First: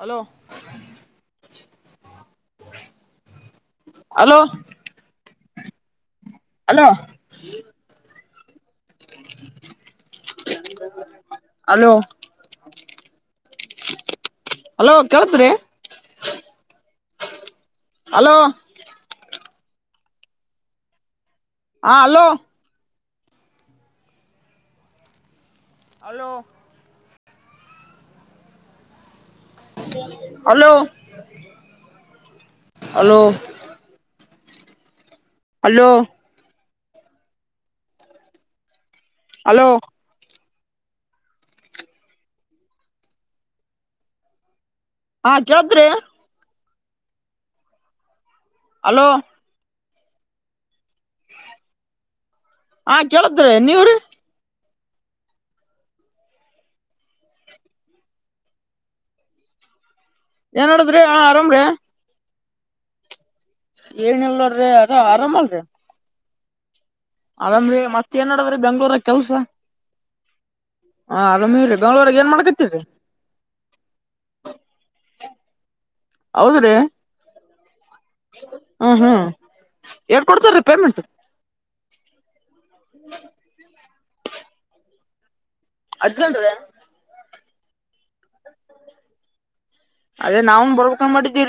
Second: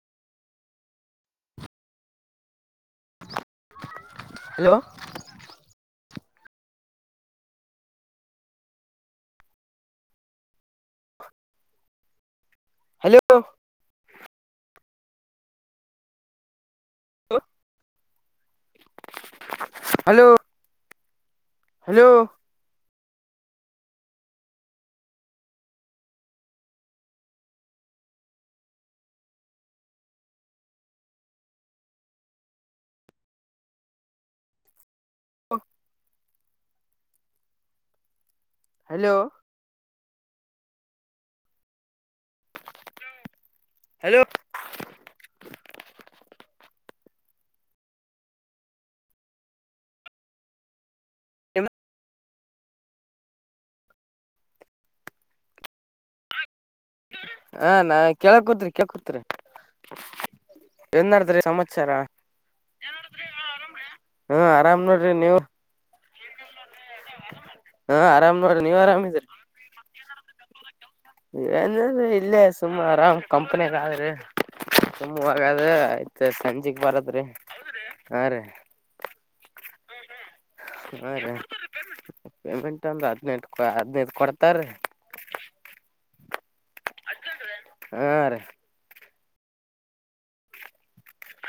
Hello hello hello hello hello hello hello ಕೇಳತ್್ರಿ ಹ hello hello ಹ hello hello hello hello hello hello hello hello hello ಹಾ ಕೇಳತ್ರಿ hello ಹಾ ಕೇಳದ್ರ ನೀವ್ರೀ ಹಾ ನಾ ಕೇಳ ಕುೂತ್ಕೇಳ್ ಕೂತ್ರಿ ಏನ್ ನಡದ್ರಿ ಹಾ ಎನ್ಡ್ ಆರಾಮ್ರೀ ಸಮಾಚಾರ ಏನಲ್ ಹಾ ನೋಡ್ರಿ ಆರಾಮ್ ಅರಾಮ ಆರಾಮ ನೀವು ಅಲ್ರಿ ಹಾ ಏನ್ ಆರಾಮ್ ನಡದ್ರಿ ನೋಡ್ರಿ ನೀವ್ ಬೆಂಗ್ಳೂರಾಗ ಆರಾಮಿದ್ರಿ ಕೆಲ್ಸ ಹಾ ಆರಾಮಿವ್ರಿ ಇಂದ ಬೆಂಗ್ಳೂರಾಗ ಏನ್ ಇಲ್ಲೇ ಸುಮ್ ಮಾಡಕತ್ತೀರಿ ಆರಾಮ್ ಕಂಪನಗ ಆದ್ರೆ ಹವಾಗದ ಆಯ್ತ್ ಸಂಜೆಕ್ ಬರತ್ ಹ ಹಾ ಎರಡು ಕೊಡ್ತಾರ ರೀ ಪೇಮೆಂಟ್ ಹಾ ರೀ ಪೇಮೆಂಟ್ ಅಂದ್ರೆ ಹದ್ನೆಂಟು ಹದನೈದು ಕೊಡ್ತಾರೀ ಅಜ್ಜಂಟದ ಹಾ ರೀ ಅದೇ ನಾವವುನ್ ಬರ [unintelligible]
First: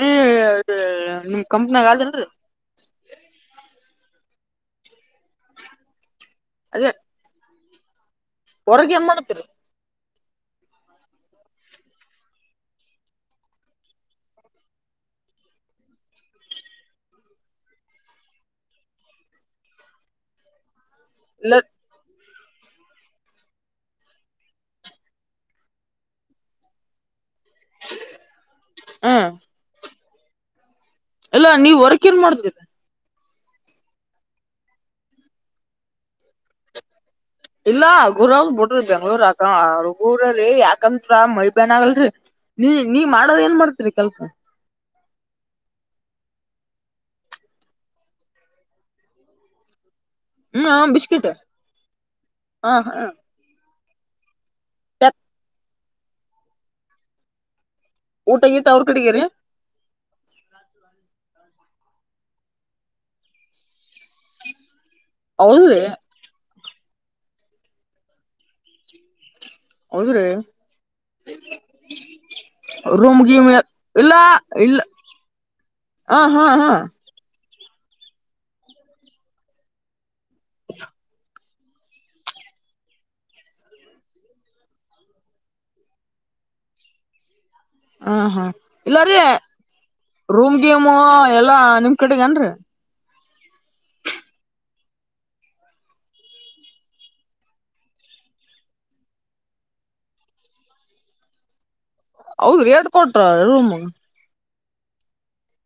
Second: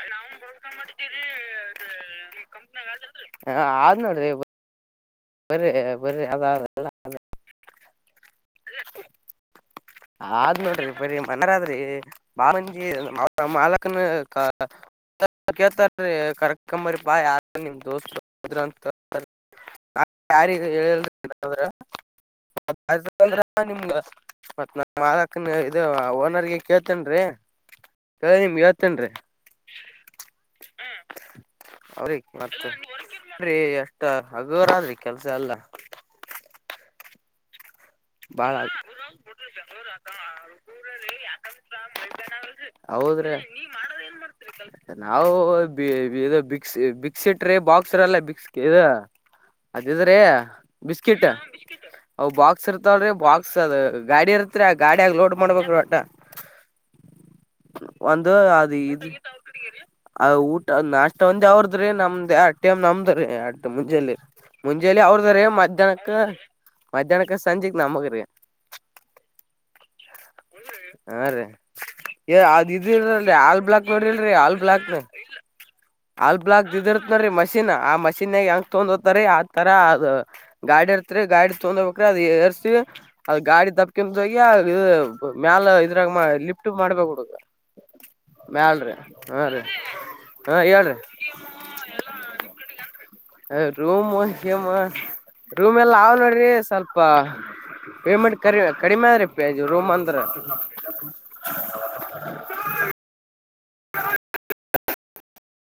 ಕಂಪ್ನಾಗ ಆದಲ್ರಿ [inaudible] ನೋಡ್ರಿ ಬ ಬರ್ರ ಅದಲ್ಲ ಹೊರ್ಗೆ ಎ ಮಾಡ್ತೀರಿ ಆದ್ ನೋಡ್ರಿ ಬರ ಮನರಾದ್ರಿ ಬಾಮಜಿ ಮಾಲಕನ ಕೇಳ್ತಾರೀ ಕರ್ಕಂಬರಿ ಬಾ ಯಾರ ನಿಮ್ ದೋಸ್ರು್ರಂತ ಯಾರ ಹೇಳ ಇಲ್ಲ ಇಲ್ಲ ನಿಮ್ ಮತ್ ನ ಮಾಲ್ಕ್ನ ಇ ಓನರ್ಗೆ ಕೇಳ್ತೇನರಿ ಕ ನಿಮ್ಗೆ ಹಳ್ತ್ತೇನ್ ಎಲ್ಲಾ ನೀವ್ ಹೊರಕ್ ಏನ್ ಮಾಡ್ತೇವೆ ನ್ರಿ ಎಷ್ಟ ಹಗೋರ ಆದ್ರಿ ಕೆಲ್ಸ ಎಲ್ಲ ಇಲ್ಲಾ ಗುರಾಗ ಬಾಳ ಬಿಡ್ರಿ ಬೆಂಗ್ಳೂರ್ಕಗುರೀ ಯಾಕತ್ ಮೈಬ್ಯಾನ್ ಆಗಲ್ರರಿ ನೀ ನೀವ್ ಹೌದ್ರಿ ಮಾಡದ ಏನ್ ಮಾಡ್ತೀರಿ ಕೆಲ್ಸ ನಾವು ಇ ಬಿಕ್ಸ್ ಬಿಕ್ ಸಿಟ್ರೀ ಬಾಕ್ಸರ್ಲ್ಲ ಬಿಕ್ಸ್ ಇ [unintelligible] ಹಾ ಇದ್ದೀರಿ ಬಿಸ್ಕಿಟ್ ಅವು ಬಾಕ್ಸ್ ಹ ಇರ್ತಾವಲ್ ಹ ಬಾಕ್ಸ್ ಅದು ಗಾಡಿ ಇರ್ತ ಹತ್ರ ಗಾಡಿಯಾಗ ಲೋಡ್ ಮಾಡ್ಬೇಕ್ರ ಆಟ ಒಂದು ಊಟ ಗೀಟ ಅದು ಅವ್ರ ಇದು ಕಡೆಗೆರಿ ಊಟ ನಾ ಒಂದ ಅವ್ರದ್ರೀ ನಮ್ದ್ ಆ ಟಮ್ ನಮ್ದ್ರೀ ಮುಂಜೆಲಿಂ ಜಲಿ ಅವ್ರದ ರೀ ಹೌದ್ರಿ ಮಧ್ಯಾಹ್ನಕ್ಕ ಮಧ್ಯಾಹ್ನಕ್ಕ ಸಂಜೆಕ್ ನಮಗ್ರಿ ಹೌದ್ರೆ ಹಾ ರೀ ಏ ಅದ್ ಇದಿಲ್ಲ್ರಿ ಹಾಲ್ ಬ್ಲಾಕ್ ಇಲ್ಲಾ ನೋಡಿಲ್ರರಿ ಹಾಲ್ ಇಲ್ಲ ಬ್ಲಾಕ್ ಹ ಅಲ್ ಹಾ ಬ್ಲಾಗ್ ಹಾ ದಿದಿರ್ತ್ ನೀ ಮ ಮಷೀನ್ ಆ ಮಷೀನ್ಗ ಹೆಂಗ ತೊಗಂದ್ ಹೋಗತರಿ. ಆ ತರ ಆ ಗಾಡಿ ಇರ್ತ್ರಿದ್ರಿ ಗಾಡಿ ತೊಗಂದ ಹೋಗಬೇಕ್ರಿ ಅದು ಏರ್ಸಿ ಅದು ಗಾಡಿ ದೊಬ್ಬಿಕಾಂತ ಹೋಗಿ ಮ್ಯಾಲ ಇದ್ರಾಗ ಲಿಫ್ಟ್ ಮಾಡ್ಬೇಕುಡುಗ ಹಾ ಹಾ ಇಲ್ಲರಿ ರೀ ಹಾ ರೂಮ್ ಗೇಮು ಹೇಳ್ರಿ ಎಲ್ಲಾ ನಿಮ್ ಕಡೆಗನ್ರರಿ ರೂಮ್ಮ್ಮ ರೂಮ್ ಎಲ್ಲ ಅವ ನೋಡ್ರಿ ಸ್ವಲ್ಪ ಪೇಮೆಂಟ್ ಕಮ ಕಡಿಮೆ ಆದ್ರಿ ಪ ರೂಮ್ ಅಂದ್ರ ಹ್ಮ [unintelligible]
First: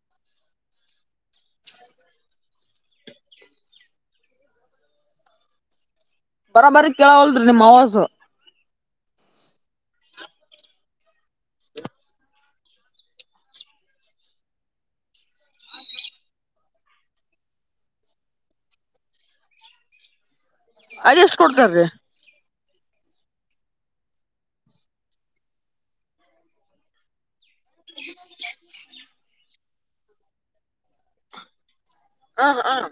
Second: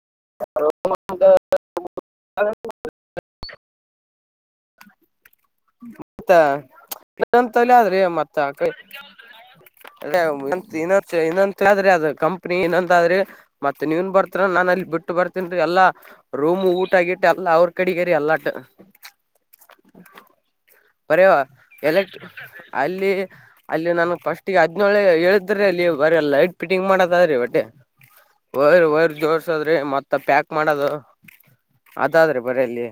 [unintelligible] ಹಾ ಆಯ್ತಾ ಬರಾಬರಿ ನ ಕೇಳವಲ್ರಿ ನಿಮ್ ತಲೆ ಆದ್ರಿ ಅವಾಜು ಮತ್ತ ಅ ಏನೊಂದು ಇನ್ನೊ್ರೆ ಅದು ಕಂ [unintelligible] ಇನ್ನಂದಾದ್ರಿ ಮತ್ತತ್ ನೀವನ್ ಬರ್ತಿರ ಅಂದ್ರನಾನ್ ಅಲ್ಲಿ ಬಿಟ್ಟ ಬರ್ತೀನ್ ಎಲ್ಲ. ರೂಮ್ ಊಟ ಆಗಿ ಅವ್ರು ಕಡಿಗೆರಿ ಎಲ್ಲಟ್ಟ. [unintelligible] ಹಾ ಬರೆಯವಾ ಎಲೆಕ್ಟ್ರಾನಿಕ್ [inaudible] ಅಲ್ಲಿ ಅಲ್ಲಿ ನನ್ ಫಸ್ಟ್ ಗೆ ಹದ್ನೇಳೆ ಹೇಳ್ತಿದ್ರಿ ಅಲ್ಲಿ ಬರೆ ಲೈಟ್ ಫಿಟ್ಟಿಂಗ್ ಮಾಡದಾದ್ರೀ ಆಟೆ. -ವಯರ್- ವಯರ್ ಜೋಡ್ಸದ್ರಿ ಮತ್ತ ಪ್ಯಾಕ್ ಮಾಡದು. ಅದಾದ್ರಿ ಹ ಬರೆ ಹ ಅಲ್ಲಿ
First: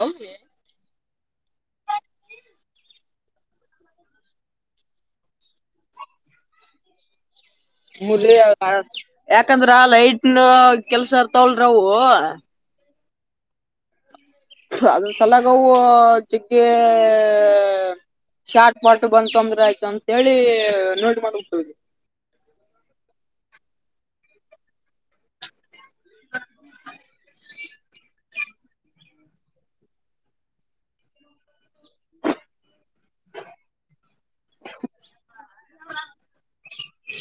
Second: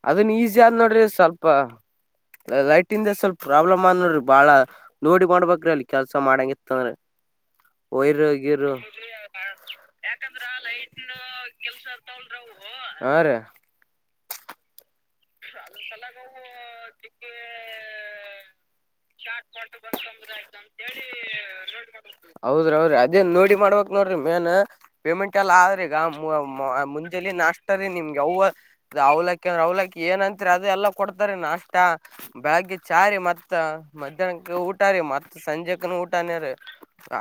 ಹೌದ ಅದನ್ ಈಸಿ ಆದ ನೋಡ್ರಿ ಸ್ವಲ್ಪ್ ಲೈಟಿಂಗದಾಗ ಸ್ವಲ್ಪ ಪ್ರಾಬ್ಲಮ್ಆದನೋಡ್ರಿ, ಬಾಳ ನೋಡಿ ಮಾಡ್ಬೇಕ್ರಿ ಅಲ್ಲಿ ಕೆಲ್ಸ ಮಾಡಾಂಗಿತ್ತೀದ್ರ. ಯಾಕಂದ್ರ ಲೈಟ್ನ ಕೆಲ್ಸ ಇರ್ತವಲ್ರಿ ಅವು ಹಾ, ರಿ ಅದ್ರ ಸಲಗವು ಅದಿಕ ಶಾರ್ಟ ನೋಡಿ ಮಾಡ್ಬಿಡ್ತೀವಿ ಹೌದ್ರಿ -ಹೌದ್ರಿ ಅದೇನ್ ನೋಡಿ ಮಾಡ್ಬೇಕ. ನೋಡ್ರಿ ಮೇನ್ ಪೇಮೆಂಟ್ ಎಲ್ಲ ಆದ್ರಿ ಈಗ ಮುಂಜೆಲಿ ನಾಷ್ಟ ರೀ ನಿಮ್ಗೆ ಯವ್ ಅವ್ಲ್ ಕ್ಕಿ ಅಂದ್ರ ಅವ್ಲಕ್ಕಿ ಏನತ್ರಿ ಅದೆ ಎಲ್ಲ ಕೊಡ್ತಾರ. ಅಷ್ಟ ಬೆಳಗೆಚಾ ರಿ ಮತ್, ಮಧ್ಯಾಹ್ನಕ್ಕ ಊಟ ರೀ ಮತ್ತ್ ಸಂಜೆಕಿನ ಊಟಾನೇ ರಿ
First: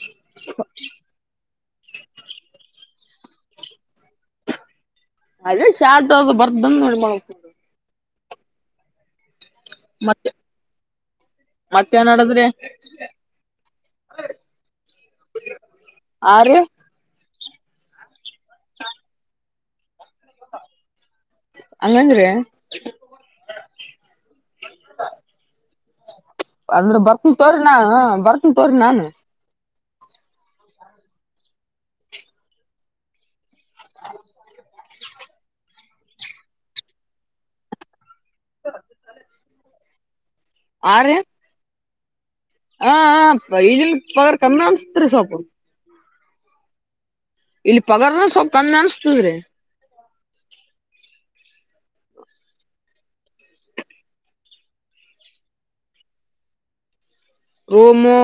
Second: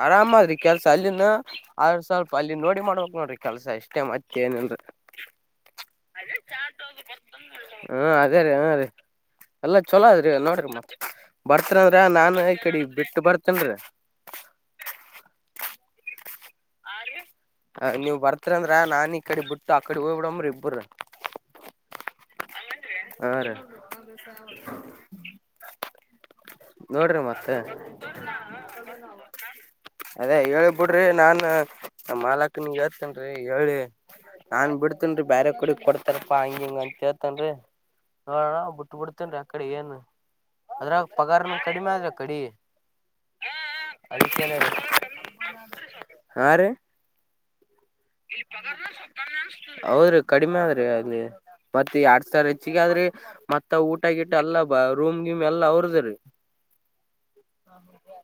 ಆರಾಮ ಆದ್ರಿ ಕೆಲ್ಸಾ. ಅಲ್ಲಿನ ಆದ್ರ ಸ್ವಲ್ಪ ಅಲ್ಲಿ ನೋಡಿ ಮಾಡ್ಬೇಕ್ ನೋಡ್ರಿ ಕೆಲ್ಸ ಅಷ್ಟೇ ಮತ್ತೇ ಏನಲ್ರಿ‌ ಅದೇ ಶ್ಟ ಅ ಬರ್ದ ಮಾಡ [unintelligible] ಹ್ಮ ಅದೇ ರೀ ಹ್ಮ್ ರೀ ಎಲ್ಲ ಚಲೋ ಅದ್ರೀ ಮತ್ತೆ ನೋಡ್ರಿ ನೀವು. ಹತ್ರ ಅಂದ್ರ ಮತ್ತೇನ್ ನಾನು ನಡದ್ರಿ ಈ ಕಡೆ ಬಿಟ್ಟು ಬರ್ತೇನ್ರಿ. ಹಾ, ರಿ ಹ ನೀವ್ ಬರ್ತ್ನಂದ್ರ ನಾನ ಈ ಕಡೆ ಬಿಟ್ಟು ಆಕಡೆ ಹೋಗ್ಬ ಬಿಡಂಬ್ರ ಇಬ್ಬರು. ಹಂಗಂದ್ರಾ! ಹಾ, ರಿ - ಅಂದ್ರ ಬರ್ತನಿ ತೋಗರಿ ನಾನ್ ಬರ್ತಿನಿ ತೋಗರಿ ನಾನು. ಅದೇ ಹೇಳಿ ಬುಡ್ರಿ ನಾನ್ ನಮ್ ಮಾಲಕ್ ನೀಗೆ ಹೇಳ್ತಿನಿ. ಹೇಳಿ ನಾನ್ ಬಿಡ್ತೇನ್ರಿ ಬ್ಯಾರೆ ಕಡಿ ಕೊಡ್ತಾರಪ್ಪಾ ಹಂಗ ಹಿಂಗ ಅಂತ ಹೇಳ್ತನ್ರಿ, ನೋಡಣ ಬಿಟ್ಟ ಬುಟಬಿಡ್ತೀನಿ. ಆಕಡೆ ಏನ್ ಆ ಅದ್ರಾಗ ರೀ ಪಗಾರನ ಕಡಿಮೆ ಆದ್ರಿ ಹಾ, ಆಈದನ್ ಪಗರ್ ಅದಕ್ಕೇನ ಕಮ್ಮಿ ಅನ್ಸತ್ರಿ ಸ್ವಲ್ಪು. ಹಾ, ರೀ- ಪಗಾರ್ನ ಸ್ವಲ್ಪ ಕಮ್ಮಿ ಅನ್ಸ್ತದ್ರಿ ಹೌದ್ರಿ ಕಡಿಮೆ ಆದ ರಿ ಮತ್ತ ಎರಡ್ ಸಾವಿರ ಹೆಚ್ಚಗ ಆದ್ರಿ ಮತ್ತ ಊಟ ಗಿಟ ಎಲ್ಲಾ ಬರೂಮ್ ಗಿಮ್ ಎಲ್ಲಾ ಅವರದೆ ರಿ. [inaudible] [inaudible] ರೂಮು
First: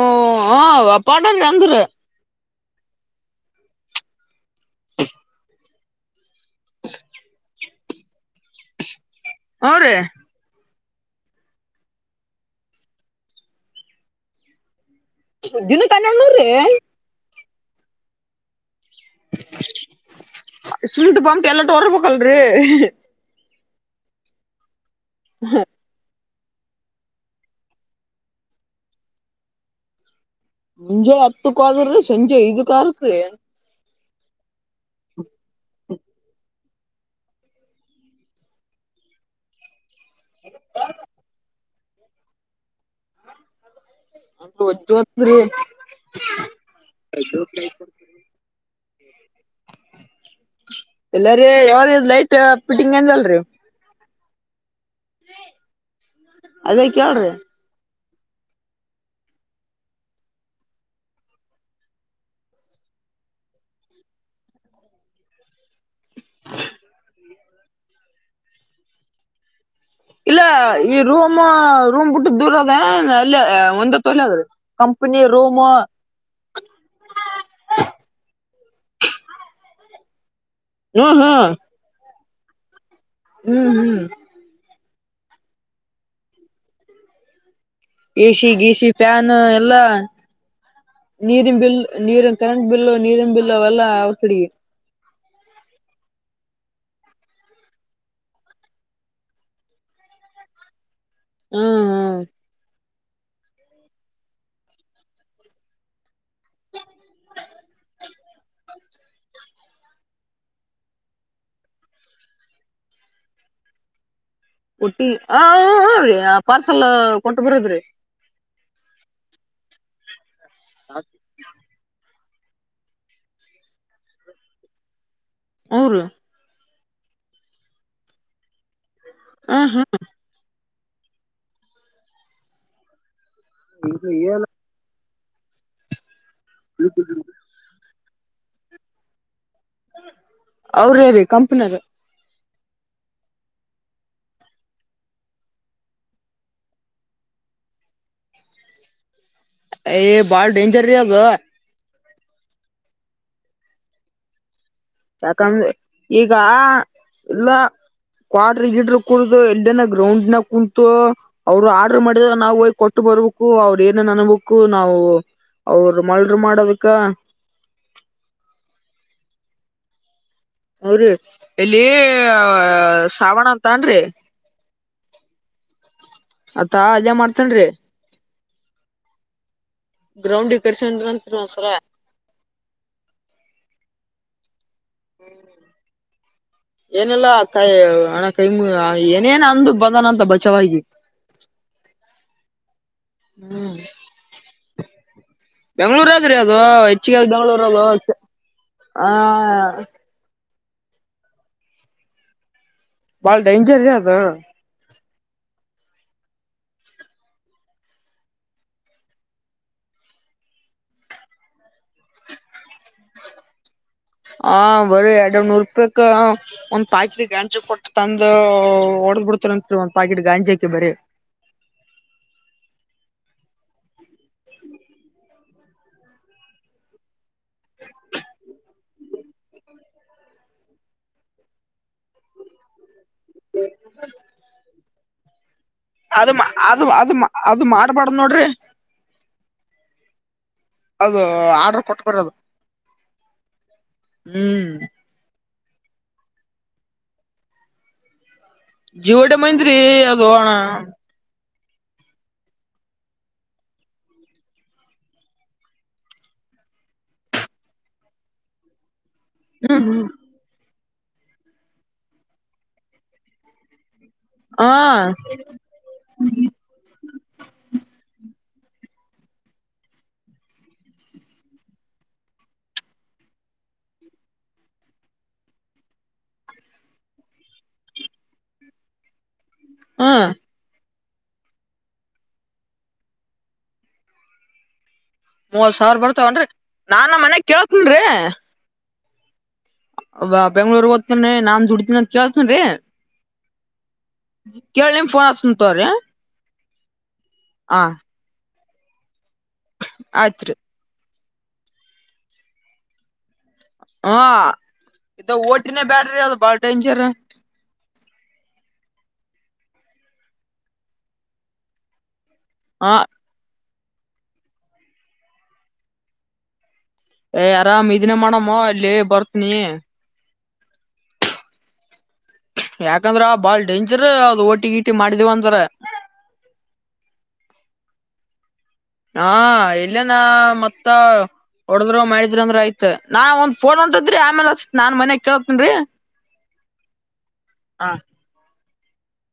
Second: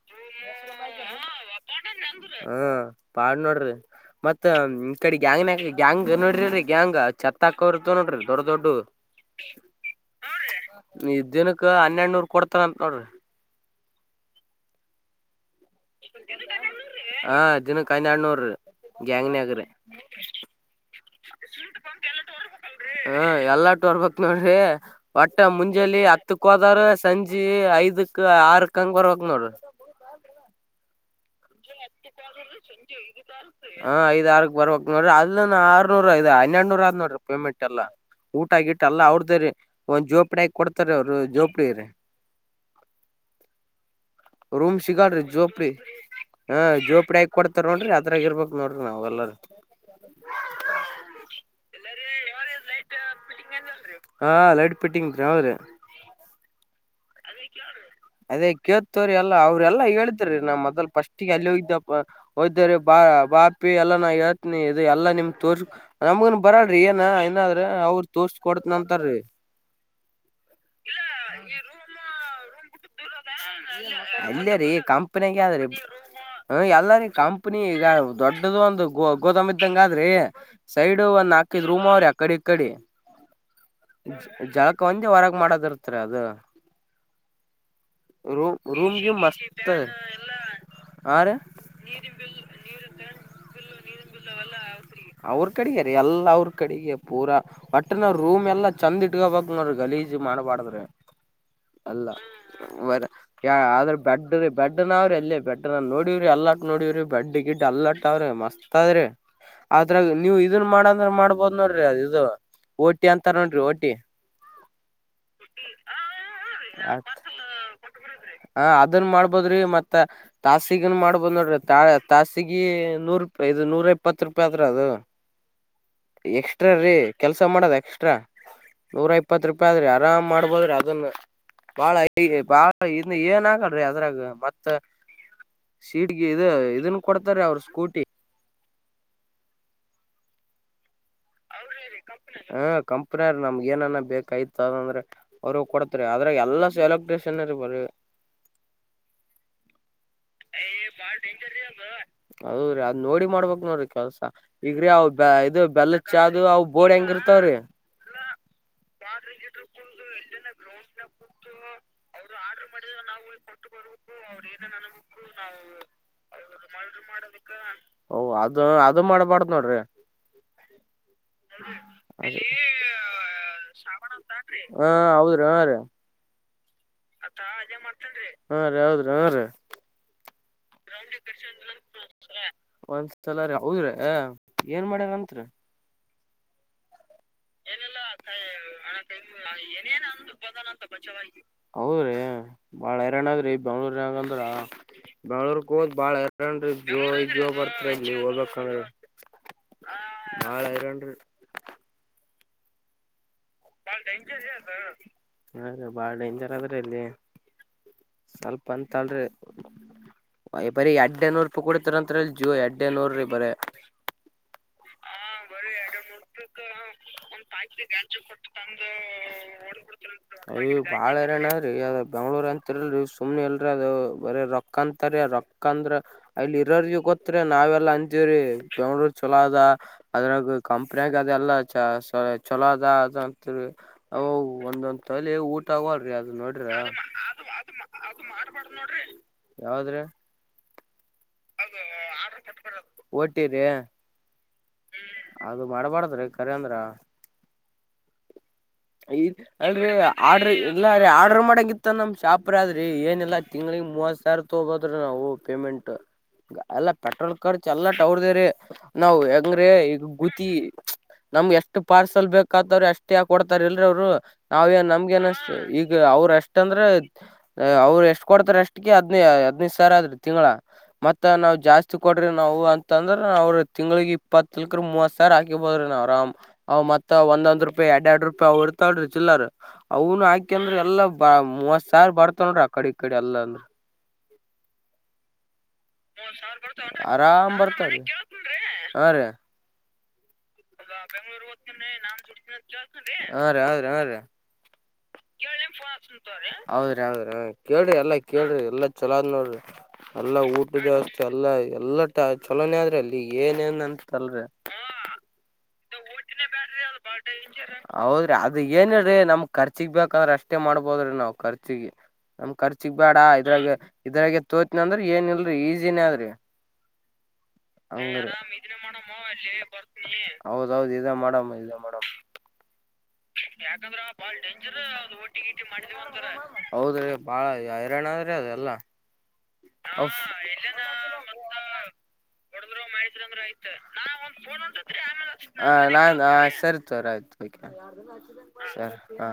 ಹ ಅಪಾರ್ಟ್ಮೆಂಟ್ ಅಂದ್ರ ಹ್ಮ, ಪಾಡ್ ನೋಡ್ರಿ ಮತ್ತ, ಇ ಕಡೆ ಗ್ಯಾಂಗ್ ನ ಗ್ಯಾಂಗ್ ನೋಡ್ರಿಅಲ್ರಿ ಗ್ಯಾಂಗ್ ಚತ್ತಾಕ್ಕೊರ ಇರ್ತವ್ ನೋಡ್ರಿ., ದೊಡ್ಡ- ದೊಡ್ಡವು. ಹ್ಞೂ ರೀ ಇದ್ ದಿನಕ್ಕ ಹನ್ನೆರಡುನೂರ್ ಕೊಡ್ತಾರ ಅಂತ ನೋಡ್ರಿ, ದಿನಕ ಹನ್ನೇರಡ್ನೂರಿ!, ದಿನಕ್ಕೆ ಹನ್ನೆಡ್ನೂರು ಹ [unintelligible] [unintelligible] ನೋಡ್ರಿ ಒಟ್ಟ ಮುಂಜೆಯಲ್ಲಿ ಹ ಹತ್ತಕಹೋದರುಸಂಜೆ ಐದಕ್, ಆರಕ್ ಹಂಗ ಬರ್ಬೇಕ್ ನೋಡ್ರಿ, ಮುಂಜೇಲ ಹ, ಐದ ಆರಕ್ ಬರ್ಬೇಕ ನೋಡ್ರಿ. ಅದ ಆರು ನೂರ ಹನ್ನೆರಡ್ನೊರ ಆದ್ ನೋಡ್ರಿ ಪೇಮೆಂಟ್ ಎಲ್ಲಾ ಊಟ ಗಿಟೇಲ್ಲ ಅವ್ರದ್ದೇರಿ. - ಒಂದ್ ಜೋಪಡಿಹಾಕಿ ಕೊಡ್ತಾರೆ ಅವ್ರು ಜೋಪಡಿರಿ. ಅಂದ್ರ ರೂಮ್ ಸಿಗಲ್ರಿ ಒಜ್ಜೋತ್ರಿ ಜೋಪ್ಡಿ. ಹ್, ಜೋಪ್ಡಿ ಆಕಿ ಕೊಡ್ತಾರ ನೋಡ್ರಿ ಅದರಾಗ ಇರ್ಬೇಕ್ ನೋಡ್ರಿ ನಾವ್ ಎಲ್ಲಾರ. ಎಲ್ಲಾರಿೀಯ [unintelligible] ಯಾರ್ ಲೈಟ್ ಫಿಟಿಂಗ್ ಎಂದ ಅಲ್ರಿ ಹಾ, ಲೈಟ್ ಪಿಟ್ಟಿಂಗ್ ಹಾ, ರಿ ಅದೇ ಕೇಳ್ರಿ [inaudible] ಅದೇ ಕೇಳ್ತ್ತೋರಿ ಎಲ್ಲ ಅವ್ರೆಲ್ಲಾ ಹೇಳಿದ್ರೀ ನಾ್ ಮೊದಲ್ ಫಸ್ಟ್ಗೆ ಅಲ್ಲಿ ಹೋಗ್ದ ಹೋದ್ದ್ರ ಬಾ ಬಾಪಿ ಎಲ್ಲಾ ನಾ ಹೇಳ್ತನಿ ಇದು ಎಲ್ಲ ನಿಮ ತೋರ್ಸಿ ನಮಗನ್ ಬರಲರಿ ಏನ ಏನಾದ್ರ ಅವ್ರ ತೋಸ್ ಕೊಡತ್ ನಂತರ ರೀ ಇಲ್ಲ ಈ ರೂಮ್ಮ ರೂಮ್ ಬಿಟ್ಟು ದೂರ ಅದ ಅಲ್ಲಿ ಒಂದ ತೋಲೆ ಅದ ಅಲ್ಲೇ ರೀ ಕಂಪನಿ ಕಂಪನಿಗೆ ರೂಮ್ ಆದ್ರಿ ಹ ಎಲ್ಲಾರಿೀ ಕಂಪ್ನಿ ಈಗ ದೊಡ್ಡ ದೊಡ್ಡದು ಒಂದು ಗೋದಾಮ ಇದ್ದಂಗ ಆದ್ರಿ ಸೈಡ್ ಹ್ಮ್ ಹ್ಮ್ ಒಂದ್ ನಾಕೈದು ರೂಮ್ ಅವ್ರಿ ಅಕಡಿ ಇಕ್ಕಡಿ ಹ್ಮ್ ಹ್ಮ್ ಒಂದೇ ಹೊರಗ ಮಾಡದ ಇರ್ತ್ರಿ ಅದು ಎ ಸಿ ರೂಮ್ ಗಿ ಸಿ ರೂಮ್ಗೆ ಫ್ಯಾನ್ ಮಸ್ತ್ ಎಲ್ಲಾ ಹಾ ರೀ ನೀರಿನ ಬಿಲ್ ನೀರಿ ಕರೆಂಟ್ ಬಲ್ ನೀರಿನ ಬಿಲ್ ಅವೆಲ್ಲ ಅವರಕಡಿಗೆ ಅವ್ರ ಕಡೆಗೆ ರೀ ಎಲ್ಲ ಅವ್ರ ಕಡೆಗೆ ಪೂರ ಒಟ್ಟ ನಾವ್ ರೂಮ್ ಚಂದ ಇಟ್ಕಬೇಕು ನೋಡ್ರಿ ಗಲೀಜ್ ಮಾಡಬರಧ್ರಿ ಹ್ಮ್ ಅಲ್ಲ ಹ್ಮ್ ಯ ಆದ್ರೆ ಬೆಡ್ ಬೆಡ್ನಾವ್ರಿ ಎಲ್ಲಿ ಬೆಡ್ಡನ ನೋಡವ್ರಿ ಎಲ್ಲಾಟ್ಟ ನೋಡವ್ರಿ ಬೆಡ್ ಗಿಡ್ ಏಲ್ಲಟ್ಟ ಅವ ಮಸ್ತ್ ಅದರಿ ಅದ್ರಾಗ ನೀವು ಇದನ್ ಮಾಡಂದ್ರ ಮಾಡ್ಬೋದ್ ನೋಡ್ರಿ ಅದು ಇದು ಓಟಿ ಅಂತಾರ ನೋಡ್ರಿ ಓಟಿ ಒ ಟಿ ಆ ರೀ ಆ ಪಾರ್ಸೆಲ್ ಕೊಟ್ಟು ಬರದ್ರಿ ಹ ಅದನ್ ಮಾಡ್ಬೋದ್ರಿ ಮತ್ತ ತಾಸಿಗನ್ ಮಾಡ್ಬೋದ್ ನೋಡ್ರಿ ತಾ ತಾಸಗಿ ನೂರುಿ ಇದು ನೂರ ಇಪ್ಪತ್ತು ರೂಪಾಯಿ ಅತ್ರ ಅದು ಅವರು ಎ್ರ ರೀ ಕೆಲ್ಸ ಮಾಡದ ಎಕ್ಸ್ಟ್ರಾ ನೂರ ಇಪ್ಪತ್ತು ರೂಪಾಯಿ ಹ್ಮ್ ಆದ್ರಿ ಆರಾಮ್ ಮಾಡ್ಬೋದ್ರಿ ಅದನ್ನ ಬಾಳ ಬಾಳ ಇನ್ನು ಏನ್ ಅಗಲ್ರಿ ಅದ್ರಾಗ ಮತ್ತ ಸೀಟ್ಗೆ ಇದ ಇದನ್ನು ಕೊಡ್ತಾರೆ ಅವ್ರ ಸ್ಕೂಟಿ ಅವ್ರ ರೀ ಕಂಪನರ ಹ ಕಂಪನಿಯೇರ್ ನಮ್ಗೆ ಏನ ಬೇಕಾಯತ ಅದಂದ್ರೆ ಅವ್ರು ಕೊಡ್ತ ಆದ್ರೆ ಎಲ್ಲ ಎಲೆಕ್ಟ್ರಿಷಿಯನ್ [unintelligible] [inaudible] ಬಾಳ ಡೇಂಜರ್ ರೀ ಅದು ಅೌದ್ರೀ ಅದ್ ನೋಡಿ ಮಾಡ್ಬಕ್ ನೋಡ್ರಿ ಕೆಲ್ಸ ಈಗ್ರೀ ಅ ಇದು ಯಾಕಂದ್ರ ಬೆಲ್ಲ ಚಾದು ಅವು ಬೋರ್ಡ್ ಹೆಂಗ ಇರ್ತಾವ್ರಿ ಕ್ವಟರ್ ಗಿಡ್ರ ಕುೂಡು ಎಲ್ಡನ ಗ್ರೌಂಡ್ ನಾಗ ಕುಂತು ಅವರು ಆರ್ಡರ್ ಮಾಡ ನಾವು ಕೊಟ್ಟು ಬರ್ಬೇಕು ಅವ್ರರು ಏನೇನ್ ಅನ್ಬೇಕು ನಾವು ಅವರು ಮಲ್ರ್ ಮಾಡಬೇಕ ಓ ಅದ ಅದು ಮಾಡಬಾರ್ದ್ ನೋಡ್ರಿ ಹು ರಿ ಇಲ್ಲಿ ಅದು ಶಾವಣ ಅಂತನ್ರಿ ಹಾ ಹೌದ್ರೀ ಹಾ ರೀ ಅತ್ತಾ ಅದೇ ಮಾಡ್ತನ್ ಹಾ ರೀ ಹೌದ್ರೀ ಹಾನ್ ರೀ ಗ್ರೌಂಡ ಒಂದ್ ಸ್ಲ ಹೌದ್ರ ಏನ್ ಮಾಡ್ಯಾರತ್ರಿ ಏನೆಲ್ಲ ಕೈ ಏನೆಲ್ಲಾಣ ಹಣ ಕೈ ಮು- ಏನೇನ್ ಅಂದು ಏನೇನ ಬಂದನಂತ ಅಂದು ಬಚಾವಾಗಿ ಬಂದು ಬಚಾವ್ [unintelligible] ಬೆಂಗ್ಳೂರ್ಂಗಂದ್ರ ಬೆಂಗಳೋರ್ ಹೋದ್ ಬಾಳ ಬೆಂಗಳೂರಾಗ್ರಿ ಅದು ಹೆಚ್ಚಿಗೆ ಬೆಂಗಳೂರು ಅದು ಆ [unintelligible] ನಾಳೆ ಇರಾನ್ರೀ ಬಾಳ ಡೇಂಜರ್ ರೀ ಅದು ಬಾಳ ಡೇಂಜರ್ ಆದ್ರೆ ಇಲ್ಲಿ ಸ್ವಲ್ಪ ಅಂತಳ್ರಿ ಬರಿೀ ಎಡ್ಡೆ ನೂರು ರೂಪಾಯಿ ಕುಡತಾರಂತರಿ ಜೂ ಎಡ್ಡನೂರ ರೀ ಬರ ಆ ಬರೀ ಎರಡ್ ನೂರು ರೂಪಾಯಕ್ ಒಂದ್ ಪಾಕಟ್ ಗಂಜ ಕೊಟ್ಟು ತಂದು ಹೊಡದ್ ಬಿಿಡ್ ಅ ಬಾಳ ಹೈರಾಣಾರಿ ಅ ಬೆಂಗ್ಳೂರ್ ಅಂತಿರಲ್ರಿ ಸುಮ್ನೆ ಎಲ್ರಿ ಅದು ಬರ ರೊಕ್ಕ ಅಂತರಿ ರೊಕ್ಕ ಅಂದ್ರ ಅಲ್ಲಿ ಇರೋರಿ ಗೊತ್ರಿ ನಾವೆಲ್ಲಾ ಅಂಜೀರಿ ದವನರು ಚಲೋ ಅದ ಅದ್ರಾಗ ಕಂಪ್ನಿಯಾಗ ಅದೆಲ್ಲ ಚಲೋ ಅದ ತ ಅ ಒಂದೊಂತಲ್ಲಿ ಊಟ ಆಗವಲ್ರಿ ಅದು ಅದ ನೋಡ್ರಿ ಅದು ಅದು ಅದು ಮಾಡಬಾರಡ್ದ ನೋಡ್ರಿ ಯಾವದ್ರೆ ಅದು ಆರ್ಡರ್ ಕೊಟ್ಟ ಬರ ಅದು ಓಟ್ಟಿರಿಿ ಹ್ಮ್ ಅದು ಮಾಡಬಾರ್ದ್ರಿ ಕಖರಿ ಅಂದ್ರ ಜಿವಡೆ ಮೈಂದ್ರಿ ಅಲ್ರಿ ಅದು ಆರ್ಡ್ರ ಅಣ ಎಲ್ಲ ಆರ್ಡ್ರ ಮಾಡಂಗಿ ಮತ್ತ ನಮ ಶಾಪರ್ ಆದ್ರಿ ಏನಿಲ್ಲಾ ತಿಂಗ್ಳಿಗೆ ಮೂವತ್ ಸಾವರ ತಗೋದ್ರ ನಾವು ಪೇಮೆಂಟ್ ಅಲ್ಲಾ ಪೆಟ್ರೋಲ್ ಖರ್ಚ ಎಲ್ಲ ಟ ಅವರ್ದ್ರೀ ನಾವವು ಹೆಂಗ್ರೆ ಈಗ ಗುತಿ ನಮ್ಗೆ ಎಷ್ಟ್ ಪಾರ್ಸಲ್ ಬೇಕತವ್ರೆ ಅಷ್ಟೇ ಯ ಕೊಡ್ತಾರೆ ಎಲ್ರ ಅವ್ರು ಹಾ ನಾವೇಏನ್ ನಮ್ಗೆ ಏನಷ್ಟ ಈಗ ಅವ್ರ ಎಷ್ಟ ಅಂದ್ರೆ ಅವ್ರರು ಎಷ್ಟ್ ಕೊಡ್ತಾರೆ ಎಷ್ಟ ಒಗೆ ಹದ್ಹದ್ದು ಸಾವರ ಆದ್ರಿ ತಿಂಗಳ ಮತ್ತ ನಾವ್ ಜಾಸ್ತಿ ಕೊಡ್ರಿ ನಾವು ಅಂತಂದ್ರ ಅವ್ರ ತಿಂಗಳಗ್ ಇಪ್ಪತ್ಲ್ಕ ಮೂವತ್ ಸಾವಿರ ಹಾಕಿಬೋದಿ ಆರಾಮ್ ಅವ ಮತ್ತ ಒಂದ್ಂದ್ ರೂಪಾಯಿ ಅಡ್ ಆ ಇಡ್ತಾವ್ರಿ ಚಿಲ್ಲರ್ ಹಾ ಅವ್ನು ಹಾಕಿ ಅಂದ್ರೆ ಎಲ್ಲ ಬ ಮೂವತ್ ಸಾವ ಬರ್ತವೋ್ರ ಆ ಕಡೆ ಕಡೆ ಅಲ್ಲ ಅಂದ್ರ ಮೂವತ್ ಸಾವಿರ ಬರ್ತಾವನ್ರಿ ನಾನ್ ನಮ್ ಮನ್ಯಾಗ ಆರಾಮ್ ಬರ್ತದೆ ಹಾ ರೀ ಬೆಂಗ್ಳೂರು ನಾಮ ಜೋಡತು ನ ಕೇಳತ ರೇ ಹಾ ರೀ ಹದ್ರೀಾ ರೀ ಹಚ್ತನ್ ತಗೋರಿ ಹೌದ್ರಿ ಹೌದ್ರಿ ಹಾ ಕೇಳ್ರಿ ಎಲ್ಲ ಕೇಳ್ರಿ ಎಲ್ಲ ಚಲೋಾದ್ ನೋಡ್ರಿ ಎಲ್ಲಾ ಆಯ್ತ್ರಿ ಊಟದ ಜ್ಯವಸ್ತಿ ಎಲ್ಲಾ ಎಲ್ಲ ಚಲೋಾನೇ ಆದ್ರೆ ಅಲ್ಲಿ ಏನೇನ್ ಹಾ ಅಂತಲ್ರಿ ಇದು ಓಟಿನ ಬ್ಯಾಟ್ರಿ ಅದು ಬಾಳ ಟಂಚರ್ ಅ ಏನ್ ಹೇಳರಿ ನಮ ಖರ್ಚಿಗ್ ಬೇಕಾದ್ರೆ ಅಷ್ಟೇ ಮಾಡ್ಬೋದ್ರೀ ನಾವ್ ಖರ್ಚಿಗೆ ನಮ್ ಖರ್ಚಗ್ ಹಾ ಬೇಡ ಇದ್ರಾಗ ಇದ್ರಾಗ ತೋತ್ನ ಅಂದ್ರ ಏನ್ ಇಲ್ರರಿ ಈಜಿನೇ ಆದದ್ರಿ ಯ ಹೌದೌದ ಇದ ಮಾಡಮ್ಮ ಇದ ಮಾಡಮ್ಮ ಯಾಕಂದ್ರ ಬಾಳ್ ಯ ಡೇಂಜರ್ ಅದು ಓಟಿ ಗೀಟಿ ಮಾಡಿದೀವ ಅಂದ್ರ ಹೌದ್ರೀ ಬಾಳ ಯಾರನ್ರ ಅರ ಅದ ಅಲ್ಲ ಹಾ ಇಲ್ಲೇ ನ ಮತ್ತ ಹೊಡದ್ರು ಮಾಡಿದ್ರ ಅಂದ್ರೆ ಆಯ್ತ ನಾ ಒಂದ್ ಫೋನ್ ಉಂಟ ಹ ನಾನ್ ಹ ಸರಿ ತರ ಆಯ್ತು ಬ ಹಾ ಸ ಹಾ